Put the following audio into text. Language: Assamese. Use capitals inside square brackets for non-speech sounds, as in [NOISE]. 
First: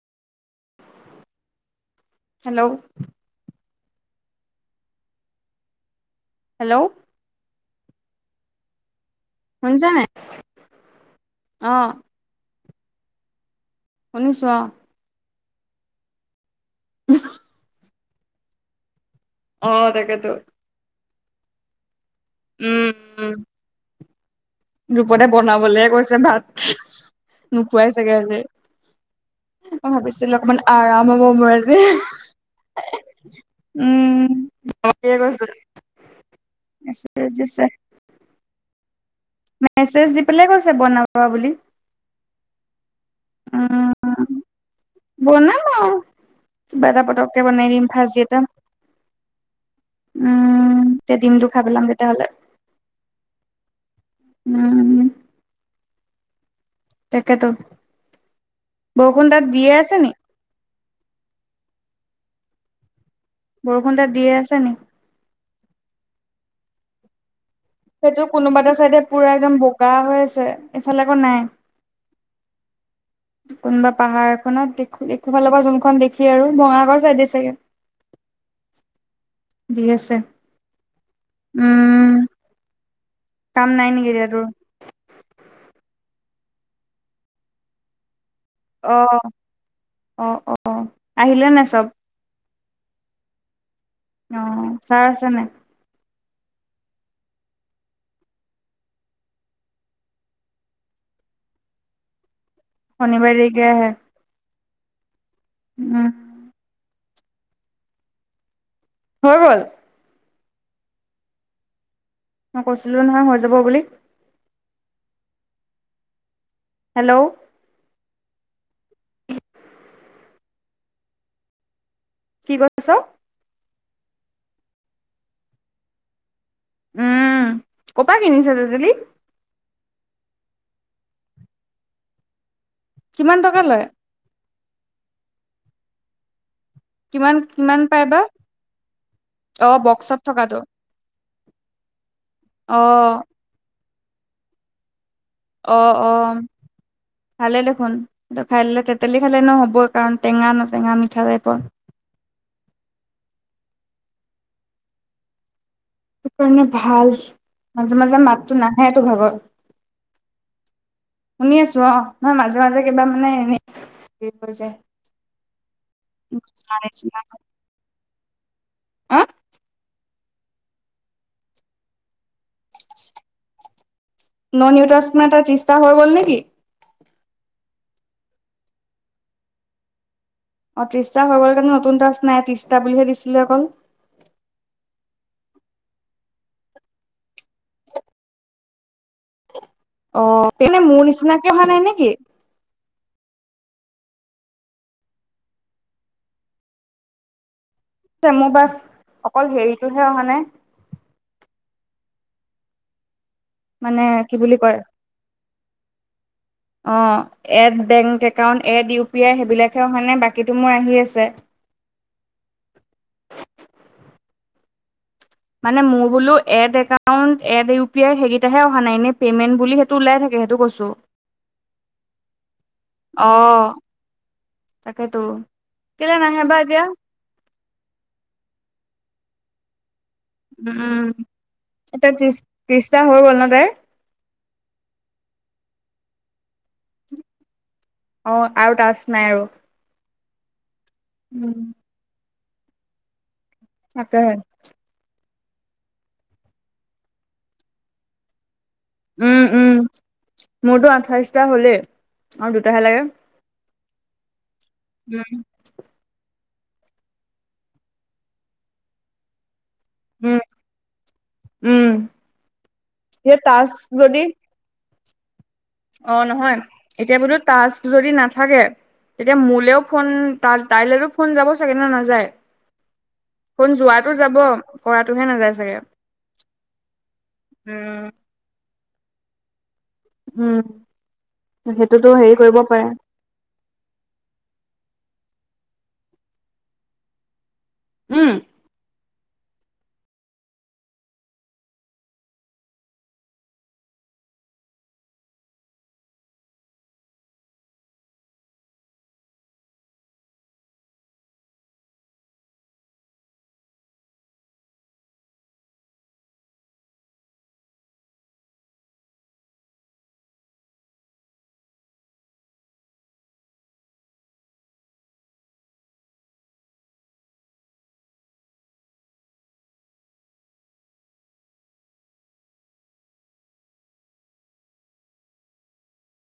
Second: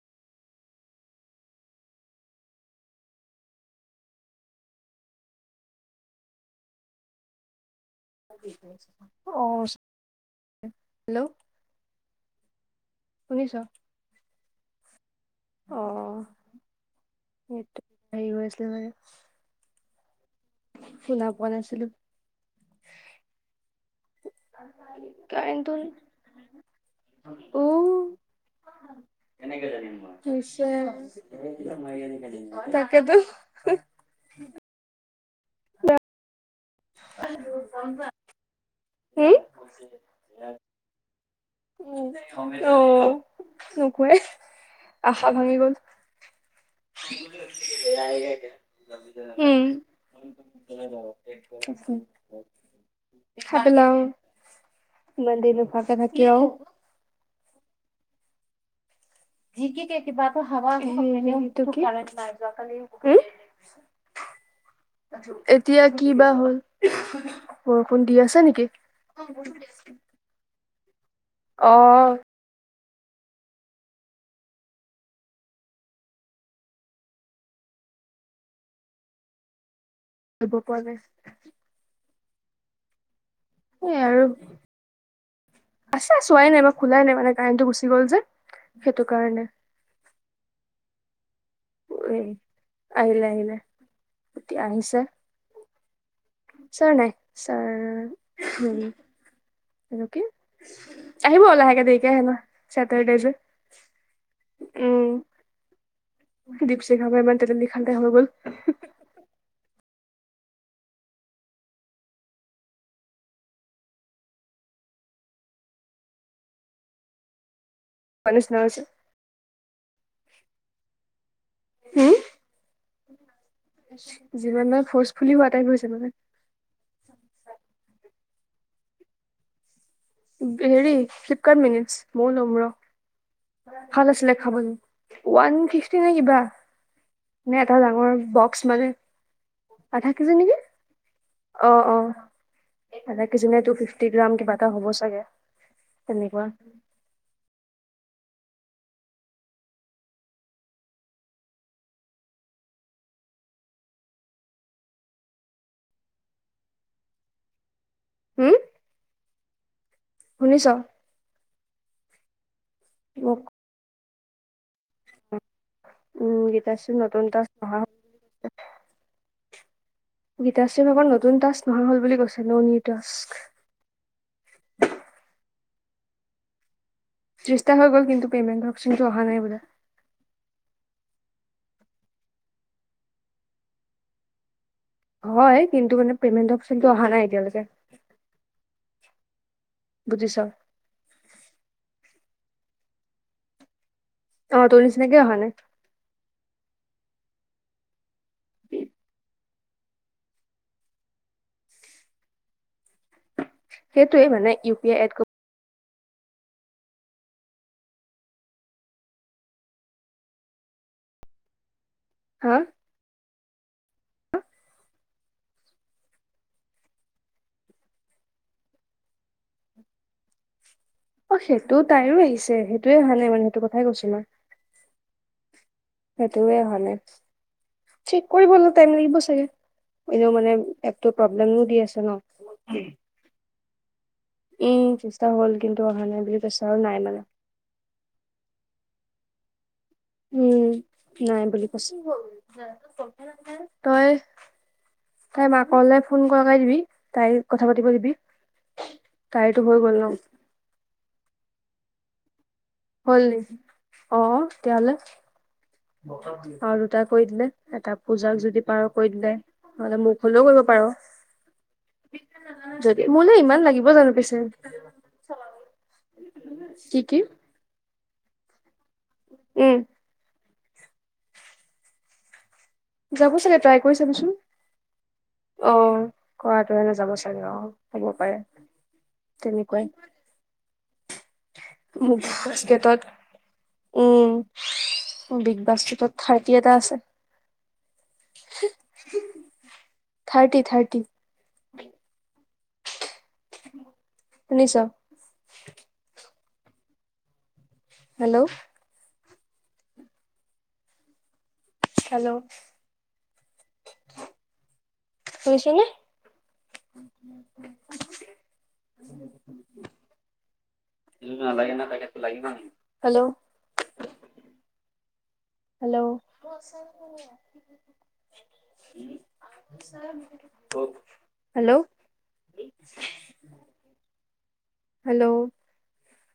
হেল্ল' হেল্ল' ত পছ [UNINTELLIGIBLE] শুনিছানে নাই হেল্ল' অ' শুনিছ শুনিছো অ'। অ সেইটো হেৰি হৈ আছিলে মানে অ তাকেটো, শুনা পোৱা নাছিলো। উম' উম ৰূপতে কাৰেণ্টটো বনাবলৈ কৈছে ভাত নোখোৱাই চাগৈ আজি। কেনে মই ভাবিছিলো অকমান আৰাম হব মোৰ আজি [UNINTELLIGIBLE] তাকেতো উম গৈছে দিছে [UNINTELLIGIBLE] কবা [UNINTELLIGIBLE] মেছেজ দি পেলাই কৈছে বনাবা বুলি। উম, [UNINTELLIGIBLE] চবৰে উম আশা ভাঙি বনাম গ'ল। আও কিবা এটা পতককে বনাই দিম ভাজি এটা উম। [INAUDIBLE] উম তেতিয়া ডিমটো খাই পেলাম তেতিয়াহ'লে উম ইমান দিন নোখোৱাকৈ থাকি আৰু তাকেতো। বৰষুণ তাত দিয়ে এইটো আছে নি? [INAUDIBLE] বৰষুণ তাত দিয়ে আছে নি? এতিয়া কি বা হ'ল! বৰষুণ দি সেইটো আছে কোনোবা নেকি? এটা চাইডে পুৰা একদম বোকা হৈ আছে, ইফালে আকৌ নাই। অ'। কোনোবা পাহাৰ এখনত দেখোঁ, দেখোঁ ফালৰ পৰা যোনখন দেখি আৰু বঙাঘৰ চাইডে চাগৈ। দি আছে। ব পোৱা নাই। উম। কাম নাই সেই নেকি আৰু এতিয়া তোৰ? আছে, চোৱাই নাই বা খোলাই নাই মানে কাৰেণ্টটো গুচি গ'ল যে। সেইটো অ', কাৰণে অ', অ', আহিলে নাছিল ব, এ আহিলে আহিলে এতিয়া অ', আহিছে ছাৰ আছে নাই? ছাৰ নাই, ছাৰ এইটো কি, আহিব আৰু লাহেকে দেৰিকে [UNINTELLIGIBLE] চেটাৰডে শনিবাৰে যে দেৰিকে আহে উম'। উম। দীপচিখা বা তেতেলী খালে হৈ গ'ল। হৈ গ'ল! মই কৈছিলোঁ নহয় হৈ যাব বুলি। হেল্ল'! [INAUDIBLE] কি কৈছে? যিমান বাৰ ফৰ্চফুলি হোৱা টাইপ হৈছে মানে। উম, ক'ৰ পা কিনিছ তেতলী? হেৰি, ফ্লিপকাৰ্ট মিনিটচ। মইও ল'ম ৰহ। কিমান টকা লয় ভাল আছিলে খাবলে, ওৱান ফিফটি নে কিবা। কিমান নে এটা কিমান পাই ডাঙৰ বা বক্স মানে, অ আধা বক্সত কেজি থকাটো নেকি? অ', অ'। অ আধা কেজি নে টু-ফিফটি গ্ৰাম, কিবা এটা হ'ব চাগে! অ', অ'। তেনেকুৱা ভালে দেখোন, এইটো খাই ল'লে তেঁতেলী খালে এনেও হ'বই কাৰণ টেঙা ন, টেঙা-মিঠা টাইপৰ। কাৰণে ভাল, মাজে, মাজে উম মাতটো নাহে তোৰ ভাগৰ। শুনিছ? শুনি আছোঁ অ' নহয়, মাজে, মাজে কিবা মানে মোক এনে [UNINTELLIGIBLE] হৈ যায়। উম, গীতাশ্ৰীৰ নতুন টাস্ক অহা আ'? গীতাশ্ৰী ভাগৰ নতুন টাস্ক নহা হ'ল বুলি কৈছে, নও নিউ টাস্ক। নও নিউ টাস্ক মাত্নে তাই ত্ৰিশটা হৈ গ'ল নেকি? ত্ৰিশটা হৈ গ'ল, কিন্তু পেমেণ্ট অপচনটো অহা নাই বোলে। অ', ত্ৰিশটা হৈ গ'ল কাৰণে নতুন টাস্ক নাই, ত্ৰিশটা বুলিহে দিছিলে অকল। হয়, কিন্তু মানে পেমেণ্ট অপচনটো অহা নাই এতিয়ালৈকে। বুজিছ অ' তেনে মোৰ নিচিনাকে অহা নাই নেকি? অ' তোৰ নিচিনাকে অহা নাই। মোৰ বাচ অকল হেৰিটোহে অহা নাই। মানে সেইটোৱে কি বুলি ইউ কয়? পি আই এড কৰি অ'এড bank account, add U P I সেইবিলাকে অহা নাই, বাকীতো মোৰ আহি আছে। হা? মানে মোৰ বোলো add account, add U P I সেইকেইটাহে অহা নাই। এনে পেমেন্ট বুলি টো ওলাই থাকে, সেইটো কৈছো। অ' সেইটো তাইৰো আহিছে, সেইটোয়ে অহা অ নাই মানে সেইটো কথাই কৈছোঁ মই। তাকেতো কেলে নাহে বা সেইটোয়ে অহা এতিয়া নাই, ঠিক কৰিবলৈ টাইম লাগিব চাগে। এনেও মানে উম উম এপটোত প্ৰব্লেমো দি আছে এতিয়া ন। ত্ৰিশ ত্ৰিশটা হৈ গ'ল ন তাইৰ? উম, ত্ৰিশটা হ'ল কিন্তু অহা নাই বুলি কৈছে আৰু নাই মানে। অ' আৰু টাস্ক নাই আৰু। উম নাই উম বুলি কৈছে। তই তাকেহে তাই মাকলৈ ফোন লগাই দিবি, তাইক কথা পাতিব দিবি। তাইৰটো হৈ গ'ল ন। মোৰটো আঠাইশটা হ'লেই, আৰু দুটাহে লাগে। হ'ল অ' তেতিয়াহলে? উম। আৰু দুটা কৰি দিলে, এটা পূজাক যদি পাৰ কৰি দিলে। নহ'লে মোক উম হ'লেও কৰিব পাৰ। উম যদি মোলে এতিয়া ইমান টাস্ক লাগিব জানো যদি পিছে? [UNINTELLIGIBLE] অ' নহয়, কি এতিয়া কি বোলো টাস্ক যদি নাথাকে, তেতিয়া উম মোলেও ফোন তাল-তাইলেটো ফোন যাব চাগে, নে নাযায়? যাব চাগে, ফোন ট্ৰাই কৰি যোৱাটো চাবিচোন। যাব কৰাটোহে নাযায় চাগে অ' কৰাটোহে নেযাব অ' উম। হ'ব পাৰে। [INAUDIBLE] তেনেকুৱাই। হুম। সেইটোতো মোক হেৰি কৰিব পাৰে। বাস্কেটত উম, বিগ বাস্কেটত থাৰ্টি এটা আছে। উম। Thirty, thirty. শুনিছ? হেল্ল হেল্ল শুইছেনে? নালাগে নলগে। লাগিব নেকি? Hello hello hello hello